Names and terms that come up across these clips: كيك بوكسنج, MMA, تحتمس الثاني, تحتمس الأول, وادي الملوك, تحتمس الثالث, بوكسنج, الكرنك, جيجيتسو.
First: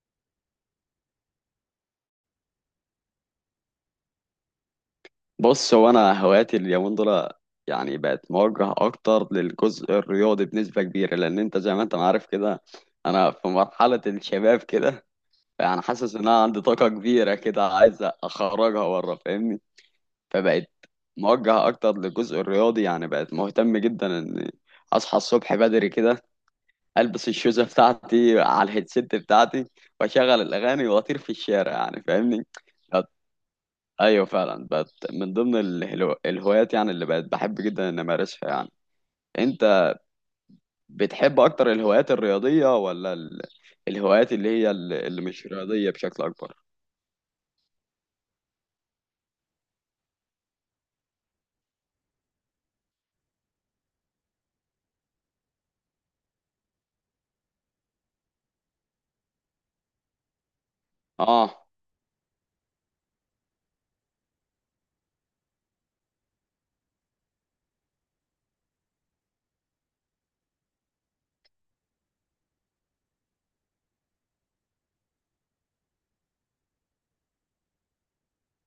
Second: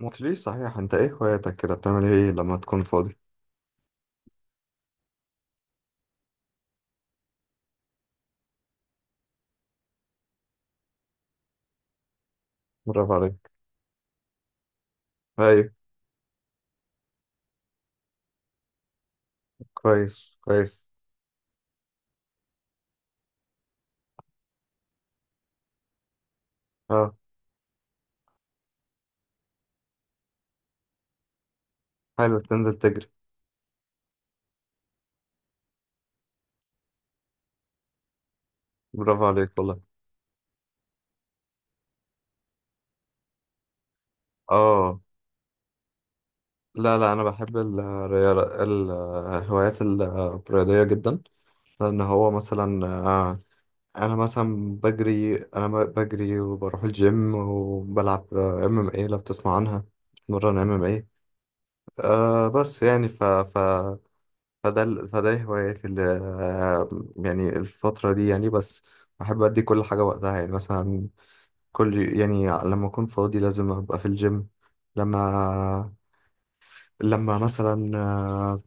ما قلتليش صحيح، انت ايه هواياتك كده، بتعمل ايه لما تكون فاضي؟ بص هو انا هواياتي اليومين دول يعني بقت موجهه اكتر للجزء الرياضي بنسبه كبيره لان انت زي ما انت عارف كده. برافو انا في عليك. مرحله الشباب كده ايوه. يعني حاسس ان انا عندي طاقه كبيره كده عايز اخرجها بره فاهمني. كويس، فبقت كويس. موجهه اكتر للجزء الرياضي يعني بقت مهتم جدا ان اصحى الصبح بدري كده اه. البس الشوزه بتاعتي على الهيدسيت بتاعتي واشغل الاغاني واطير في الشارع يعني حلو، فاهمني. تنزل تجري. ايوه فعلا بقت من ضمن الهوايات يعني اللي بقت بحب جدا ان امارسها يعني. برافو عليك والله. انت بتحب اكتر الهوايات الرياضيه ولا الهوايات اللي هي اه. اللي مش رياضيه بشكل اكبر؟ لا، لا، انا بحب الرياضة، الهوايات الرياضية جدا. لان هو مثلا انا مثلا بجري، بجري وبروح الجيم وبلعب ام ام اي لو بتسمع عنها. بتمرن ام ام اي. اه بس يعني فده هواياتي اللي يعني الفترة دي يعني. بس بحب أدي كل حاجة وقتها يعني، مثلا كل، يعني لما أكون فاضي لازم أبقى في الجيم. لما لما مثلا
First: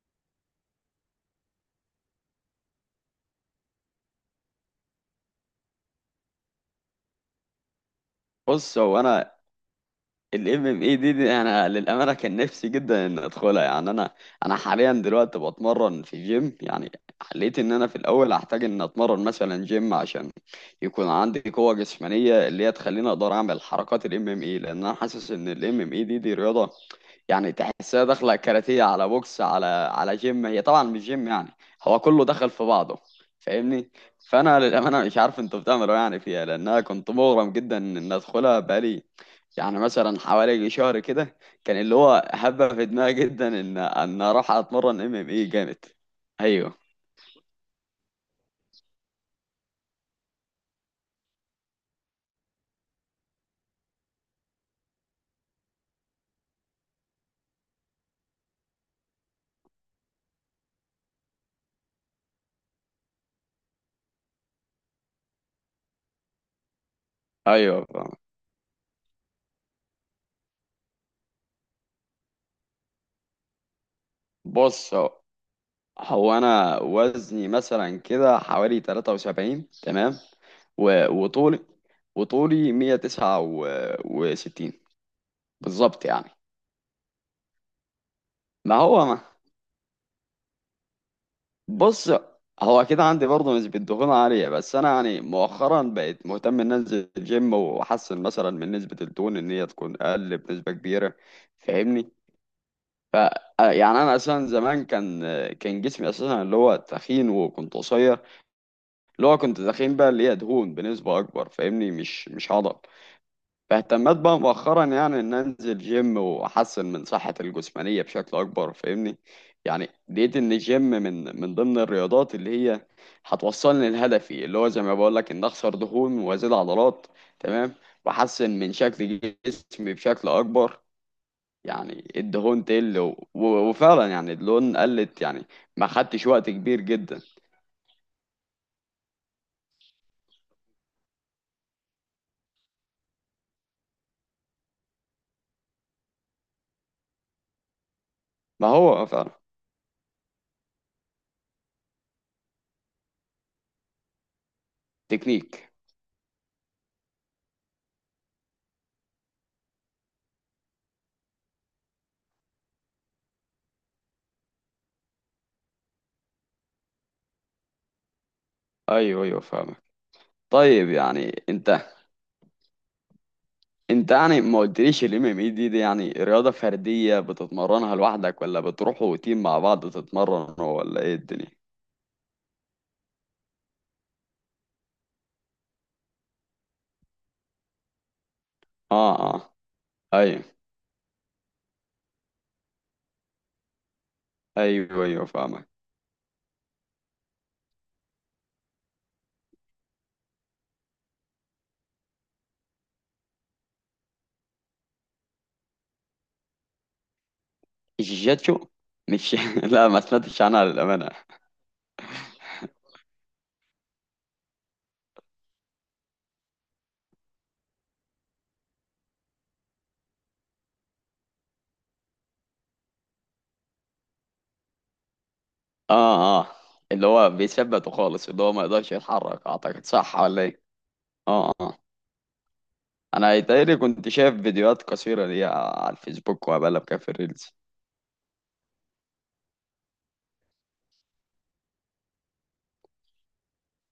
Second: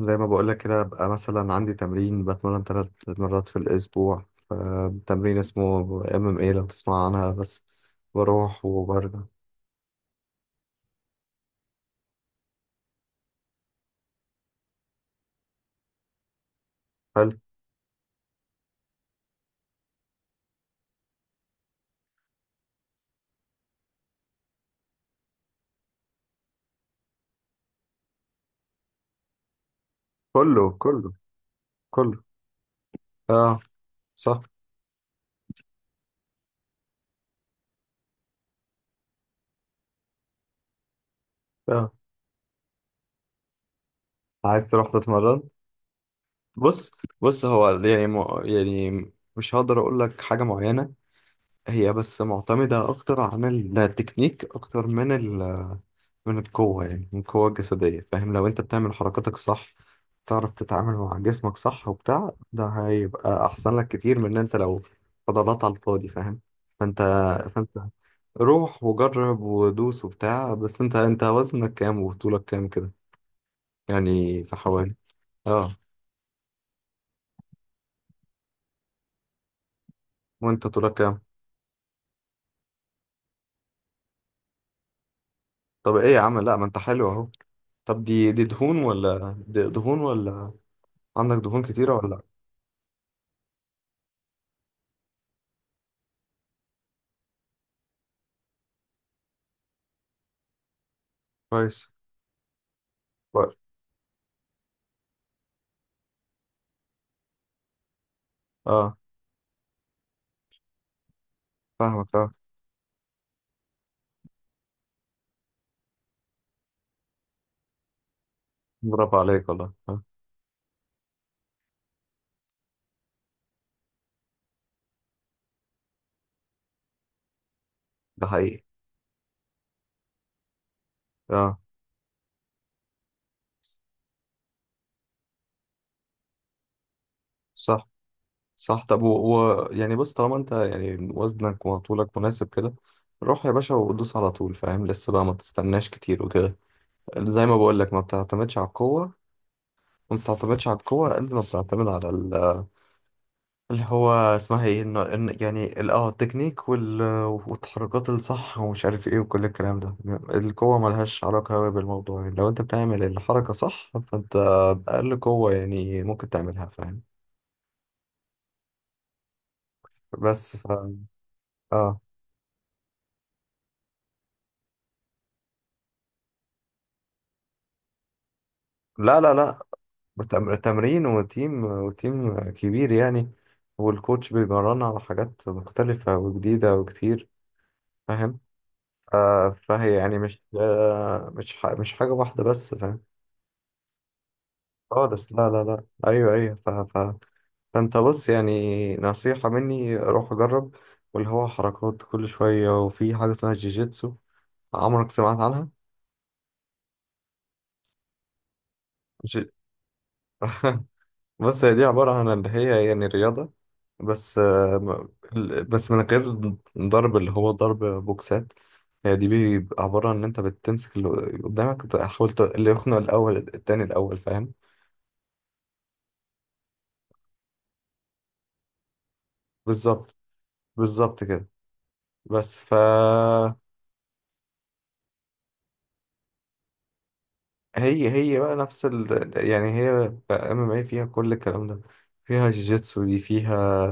زي ما بقولك كده أبقى مثلا عندي تمرين، بتمرن 3 مرات في الأسبوع. تمرين اسمه MMA لو تسمع عنها، بس بروح بص هو وبرجع. انا ال MMA دي انا للامانه كان نفسي جدا ان ادخلها يعني انا. انا حاليا دلوقتي بتمرن في جيم يعني. حلو. حليت ان انا في الاول هحتاج ان اتمرن مثلا جيم عشان يكون عندي قوه جسمانيه اللي هي تخليني اقدر اعمل حركات ال MMA، لان انا حاسس ان ال MMA دي رياضه يعني تحسها داخله كاراتيه على بوكس على جيم، هي كله، طبعا مش كله. جيم يعني. هو كله. كله دخل في بعضه اه. فاهمني. صح. فانا للامانه مش عارف انتوا بتعملوا إيه يعني فيها لان انا كنت مغرم جدا ان ادخلها بقالي يعني مثلا حوالي شهر كده. كان اه. اللي هو حابه في دماغي جدا ان اروح عايز تروح اتمرن ام ام تتمرن؟ اي جامد. ايوه بص بص هو يعني يعني مش هقدر اقول لك حاجه معينه. هي بس معتمده اكتر عن التكنيك اكتر من القوه، يعني من القوه الجسديه. فاهم، لو انت بتعمل حركاتك صح، تعرف تتعامل مع جسمك صح وبتاع، ده هيبقى احسن لك كتير من ان انت لو فضلات على الفاضي، فاهم. فانت. فانت ايوه فاهم. روح وجرب ودوس وبتاع، بس انت وزنك كام وطولك كام كده؟ يعني في بص حوالي. هو اه. هو انا وزني مثلا كده حوالي 73 تمام. وانت طولك و- كام؟ وطولي وطولي 169 طب بالظبط ايه يا يعني. عم، لا ما انت حلو اهو. طب دي ما دهون هو ولا دي دهون ولا؟ عندك دهون كتيرة بص ولا؟ هو اكيد عندي برضه نسبة دهون عالية بس انا يعني مؤخرا بقيت مهتم ان انزل الجيم واحسن مثلا من نسبة الدهون ان هي تكون اقل بنسبة كبيرة كويس. فاهمني. ف كويس. يعني انا اساسا زمان كان كان جسمي اساسا اللي هو تخين وكنت قصير. اه. اللي هو كنت تخين بقى اللي هي دهون بنسبة اكبر فاهمني، فاهمك، مش اه. مش عضل. فاهتمت بقى مؤخرا يعني ان انزل جيم واحسن من صحتي الجسمانيه بشكل اكبر برافو فاهمني. عليك والله. يعني آه. لقيت ان الجيم من ضمن الرياضات اللي هي هتوصلني لهدفي اللي هو زي ما بقول لك ان اخسر دهون وازيد عضلات تمام ده واحسن حقيقي. من شكل جسمي بشكل اكبر. اه. يعني الدهون تقل وفعلا يعني الدهون قلت يعني ما خدتش وقت كبير جدا. صح. صح، طب يعني بص، طالما انت يعني وزنك وطولك مناسب كده، روح يا باشا ودوس على طول، فاهم، لسه بقى ما تستناش كتير وكده. زي ما بقول لك، ما بتعتمدش ما على هو القوة. فعلا. وما بتعتمدش على القوة قد ما بتعتمد على اللي هو اسمها ايه، إن تكنيك. يعني التكنيك والتحركات الصح ومش عارف ايه وكل الكلام ده. القوة ملهاش علاقة أوي بالموضوع، يعني لو انت بتعمل الحركة صح، فانت بأقل قوة يعني ممكن تعملها، فاهم. ايوه ايوه فاهمك. بس. طيب يعني انت اه. انت يعني ما قلتليش الام ام اي دي يعني رياضة فردية بتتمرنها لوحدك ولا بتروحوا لا، لا، تيم لا. مع بعض تتمرنوا ولا تمرين، ايه الدنيا؟ وتيم كبير يعني. والكوتش بيمرنا على حاجات مختلفة وجديدة وكتير. فاهم. اه اه فهي يعني مش ايوه مش مش حاجة واحدة بس، فاهم. ايوه ايوه خالص، لا، لا، فاهمك. لا. ايوه، ايوه، فانت بص، يعني نصيحة مني، روح اجرب واللي هو حركات كل شوية، وفي حاجة اسمها جيجيتسو، عمرك سمعت عنها؟ الجيجاتشو مش ج... لا ما سمعتش عنها للأمانة. بص، هي دي عبارة عن اللي هي يعني رياضة، بس بس من غير ضرب، اللي هو ضرب بوكسات. هي دي بيبقى عبارة عن إن أنت بتمسك اللي قدامك، تحاول اللي يخنق، الأول التاني الأول، فاهم. اه اه اللي هو بيثبته خالص اللي هو ما يقدرش يتحرك اعتقد بالظبط. صح ولا ايه؟ بالظبط كده. اه اه بس. انا يتهيألي كنت شايف فيديوهات قصيرة ليها على الفيسبوك وبقلب كده في الريلز. هي بقى نفس ال، يعني هي ام ام اي فيها كل الكلام ده، فيها جيجيتسو دي، فيها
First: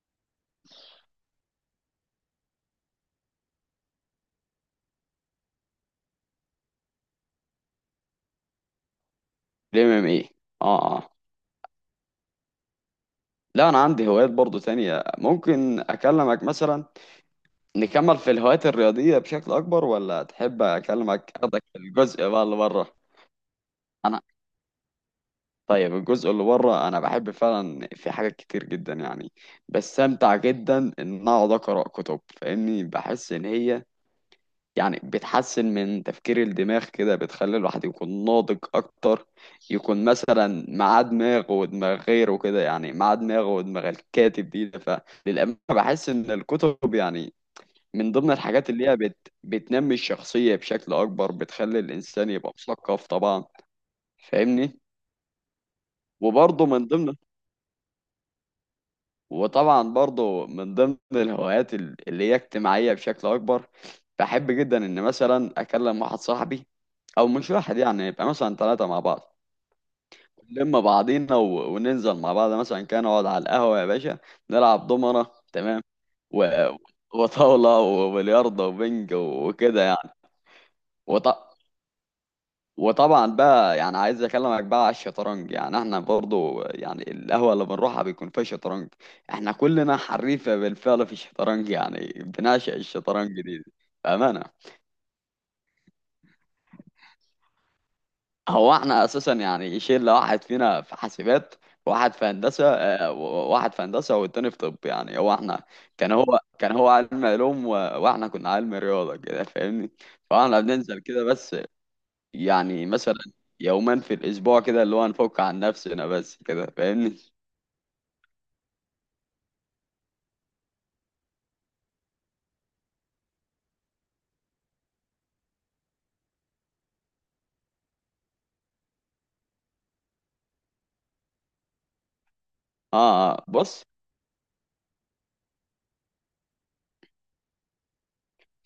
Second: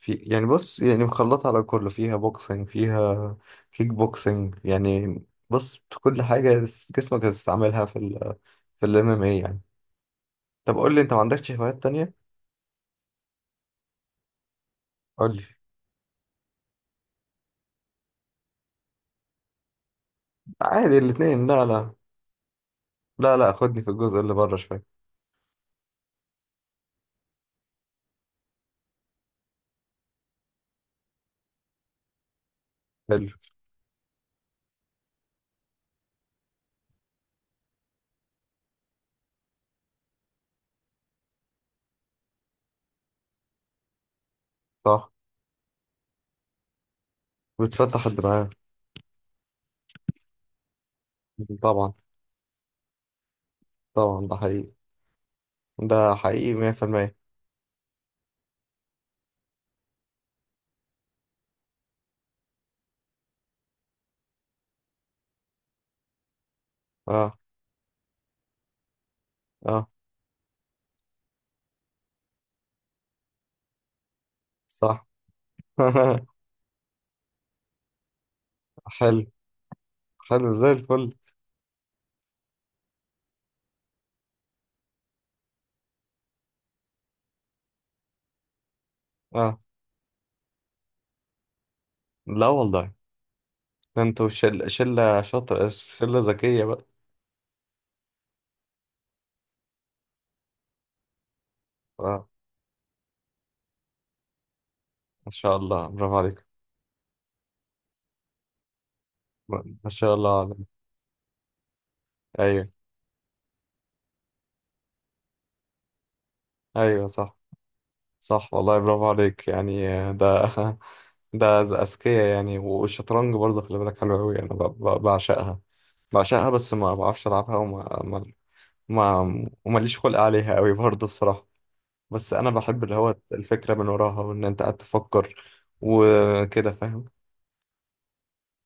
في، يعني بص، يعني مخلطة على كله، فيها بوكسنج، فيها كيك بوكسنج يعني. بص، كل حاجة جسمك هتستعملها في الام ام اي يعني. الام ام اي. طب قول اه لي، اه. انت ما عندكش هوايات تانية؟ لا انا عندي هوايات برضو تانية قول لي. ممكن اكلمك مثلا. نكمل في الهوايات الرياضية بشكل أكبر ولا تحب عادي أكلمك الاتنين، أخدك لا، في لا. الجزء بقى اللي بره؟ لا، لا، خدني في الجزء أنا اللي بره شوية. طيب الجزء اللي بره أنا بحب فعلا في حاجات كتير جدا يعني. بستمتع جدا إن أقعد أقرأ كتب فاهمني. حلو. بحس إن هي يعني بتحسن من تفكير الدماغ كده بتخلي الواحد يكون ناضج أكتر. يكون مثلا مع دماغ ودماغ غيره كده يعني مع دماغ ودماغ الكاتب دي. صح. فللأمانة بحس إن الكتب يعني بتفتح من ضمن الدماغ. الحاجات اللي هي بتنمي الشخصية بشكل أكبر بتخلي طبعا. الإنسان يبقى مثقف طبعا طبعا، ده حقيقي. فاهمني. ده حقيقي وبرضه من ضمن 100%. وطبعا برضه من ضمن الهوايات اللي هي اجتماعية بشكل أكبر. بحب جدا إن مثلا أكلم واحد صاحبي أو اه، مش واحد يعني يبقى مثلا ثلاثة مع بعض. اه. نلم بعضينا وننزل مع بعض مثلا كان أقعد على القهوة يا باشا، نلعب صح. دومنة تمام و... وطاولة وبلياردو وبنج حلو. وكده يعني. حلو زي الفل. وط... وطبعا بقى يعني عايز اكلمك بقى على الشطرنج يعني احنا برضو يعني القهوه اللي بنروحها بيكون فيها شطرنج. احنا اه. كلنا حريفه بالفعل في الشطرنج يعني لا بنعشق والله. الشطرنج دي ده انتوا بامانه. شلة شاطر، شلة ذكية بقى. هو احنا اساسا يعني شله واحد فينا في حاسبات واحد في اه. هندسه واحد في هندسه والتاني في طب يعني. ما هو شاء احنا الله، كان برافو هو عليك. كان هو علم علوم واحنا كنا علم رياضه كده ما فاهمني. شاء الله فاحنا عليك. بننزل كده بس ايوه. يعني مثلا يوما في الأسبوع كده اللي هو نفك عن نفسنا بس كده ايوه. فاهمني. صح. صح والله، برافو عليك يعني، ده أذكياء يعني. والشطرنج برضه خلي بالك حلو أوي، أنا بعشقها، بعشقها، بس ما بعرفش ألعبها، وما ما ما ومليش خلق عليها أوي برضه بصراحة. بس أنا بحب اللي اه هو الفكرة بص من وراها، وإن أنت قاعد تفكر وكده، فاهم.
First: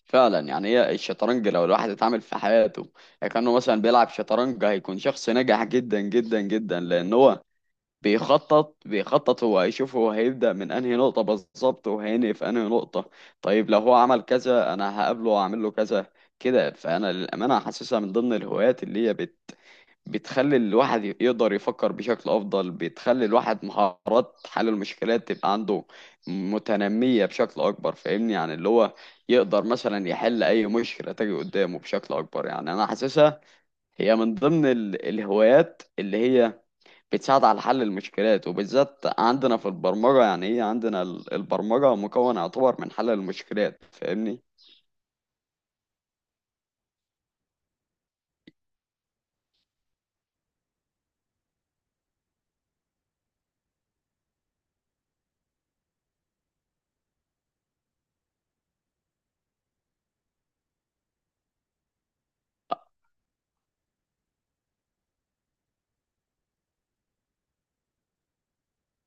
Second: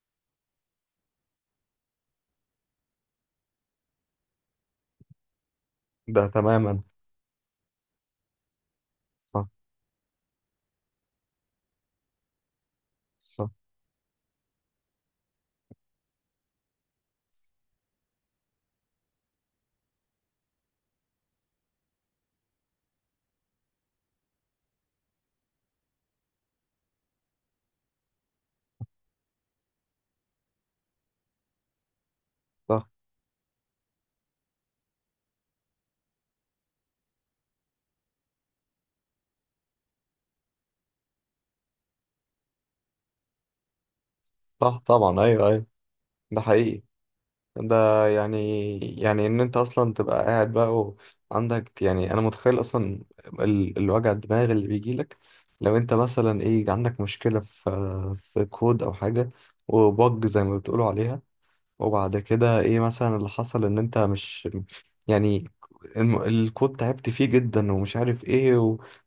فعلا يعني هي الشطرنج لو الواحد اتعامل في حياته كأنه مثلا بيلعب شطرنج هيكون شخص ناجح جدا ده جدا جدا تماما. لأن هو بيخطط بيخطط صح. هو هيبدأ من أنهي نقطة بالظبط وهينهي في أنهي نقطة. صح. طيب لو هو عمل كذا أنا هقابله وأعمل له كذا كده. فأنا للأمانة حاسسها من ضمن الهوايات اللي هي بتخلي الواحد يقدر يفكر بشكل أفضل، بتخلي الواحد مهارات حل المشكلات تبقى عنده متنمية بشكل أكبر فاهمني. يعني اللي هو يقدر مثلا يحل أي مشكلة تجي قدامه بشكل أكبر يعني صح. أنا حاسسها هي من ضمن الهوايات اللي هي بتساعد على حل المشكلات، وبالذات عندنا في البرمجة يعني هي عندنا البرمجة مكون يعتبر من حل المشكلات فاهمني. صح. طبعا، ايوه، ايوه. ده حقيقي. ده يعني ان انت اصلا تبقى قاعد بقى، وعندك يعني، انا متخيل اصلا الوجع الدماغ اللي بيجي لك لو انت مثلا ايه عندك مشكله في كود او حاجه، وبج زي ما بتقولوا عليها، وبعد كده ايه مثلا اللي حصل، ان انت مش يعني الكود تعبت فيه جدا ومش عارف ايه،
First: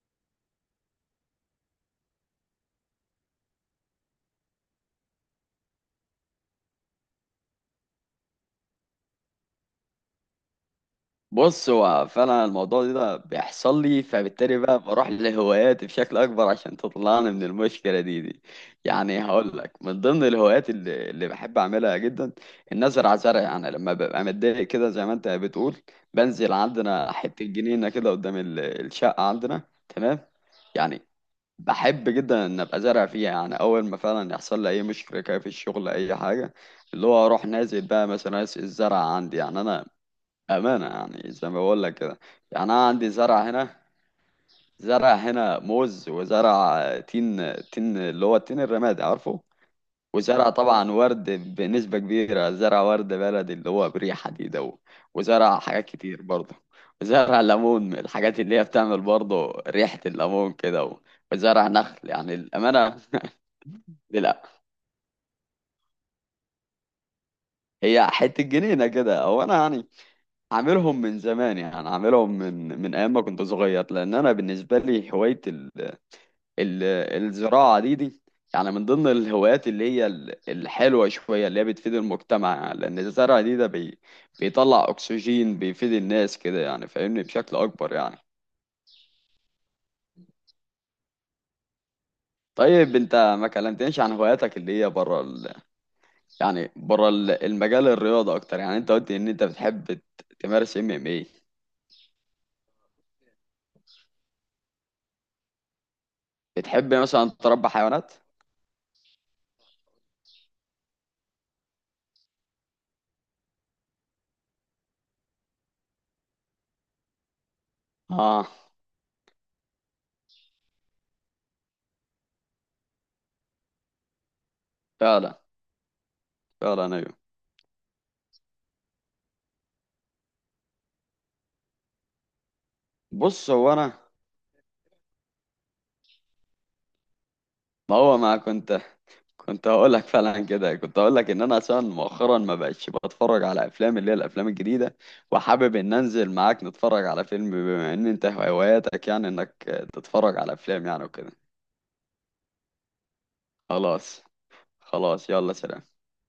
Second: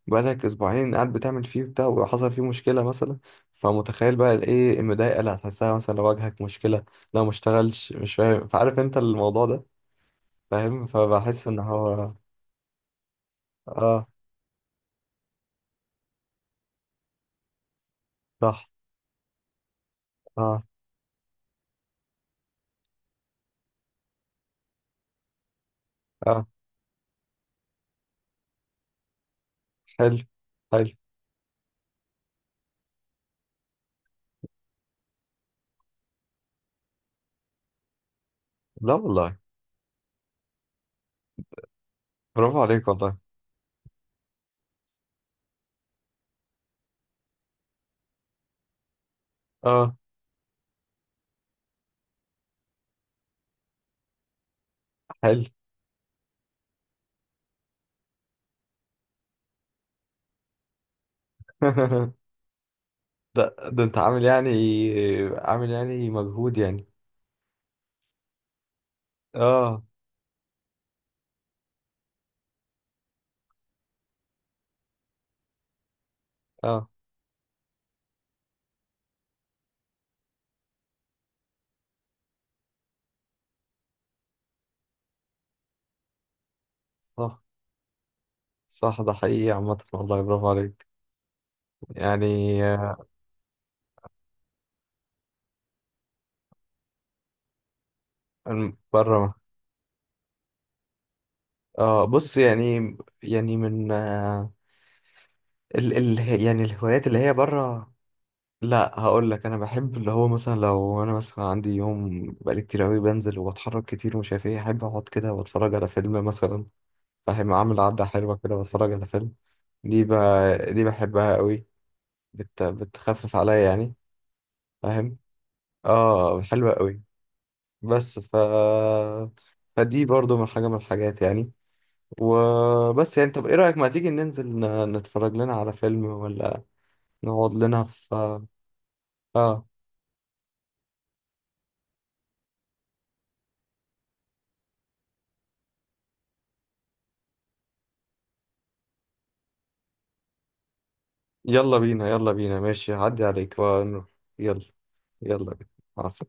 وبقالك اسبوعين قاعد بتعمل فيه بتاع، وحصل فيه مشكلة مثلا. فمتخيل بقى الايه المضايقة اللي هتحسها، مثلا لو واجهك مشكلة، لو ما اشتغلش، مش فاهم، فعارف انت الموضوع ده، فاهم، فبحس ان بص هو هو. فعلا الموضوع ده بيحصل لي اه. فبالتالي بقى بروح لهواياتي بشكل اكبر عشان تطلعني من المشكله دي. صح. يعني هقول لك من ضمن اه. الهوايات اللي بحب اعملها جدا ان ازرع زرع يعني. لما ببقى متضايق كده زي ما انت بتقول اه. بنزل عندنا حته جنينه كده قدام الشقه عندنا حلو. تمام. حلو. يعني بحب جدا ان ابقى زارع فيها يعني اول ما فعلا يحصل لي اي مشكله كده في الشغل اي حاجه اللي هو اروح نازل بقى مثلا لا الزرع والله. عندي يعني انا أمانة يعني زي ما بقول لك كده. برافو يعني أنا عليك عندي والله. زرع هنا زرع هنا موز وزرع تين تين اللي هو التين الرمادي عارفه، اه. وزرع طبعا ورد بنسبة كبيرة زرع ورد بلدي اللي هو بريحة دي ده، حلو. وزرع حاجات كتير برضه، وزرع ليمون من الحاجات اللي هي بتعمل برضه ريحة الليمون كده وزرع نخل يعني الأمانة. ده انت عامل لا يعني مجهود يعني. هي حتة جنينة كده أو أنا اه، يعني عاملهم من زمان يعني عاملهم من أيام ما كنت صغير لأن أنا بالنسبة لي هواية ال- اه. الزراعة دي يعني من ضمن الهوايات اللي هي الحلوة شوية اللي هي بتفيد المجتمع لأن الزرع ده بيطلع أكسجين بيفيد الناس كده يعني فاهمني صح، بشكل أكبر يعني. صح. ده حقيقي عامة والله، برافو عليك، يعني. طيب آه، أنت ما كلمتنيش عن هواياتك اللي هي بره يعني بره المجال الرياضة أكتر. يعني أنت قلت إن بره. أنت بتحب تمارس MMA. اه، بص يعني، يعني من ال يعني بتحب الهوايات اللي مثلا هي تربي بره. حيوانات؟ لا، هقول لك، انا بحب اللي هو مثلا لو انا مثلا عندي يوم بقالي كتير قوي، بنزل وبتحرك كتير ومش عارف ايه، احب اقعد كده واتفرج على فيلم مثلا. فاهم، اعمل عدة حلوة آه كده واتفرج على فيلم. دي دي بحبها قوي. بتخفف عليا يعني. فاهم. فعلا اه، حلوة فعلا قوي. أيوه. بس. فدي برضو من حاجة من الحاجات يعني. وبس يعني، طب بص ايه هو رأيك، ما تيجي أنا ننزل نتفرج لنا على فيلم، ولا نقعد لنا ما هو ما في؟ كنت اه. كنت هقول لك فعلا كده كنت هقول لك ان انا عشان مؤخرا ما بقتش بتفرج على افلام اللي هي الافلام الجديده وحابب ان انزل معاك نتفرج على فيلم بما ان انت هواياتك يعني انك تتفرج على افلام يعني وكده. يلا بينا، يلا بينا، ماشي، هعدي عليك ونروح. خلاص يلا. خلاص يلا يلا بينا. سلام. مع السلامة.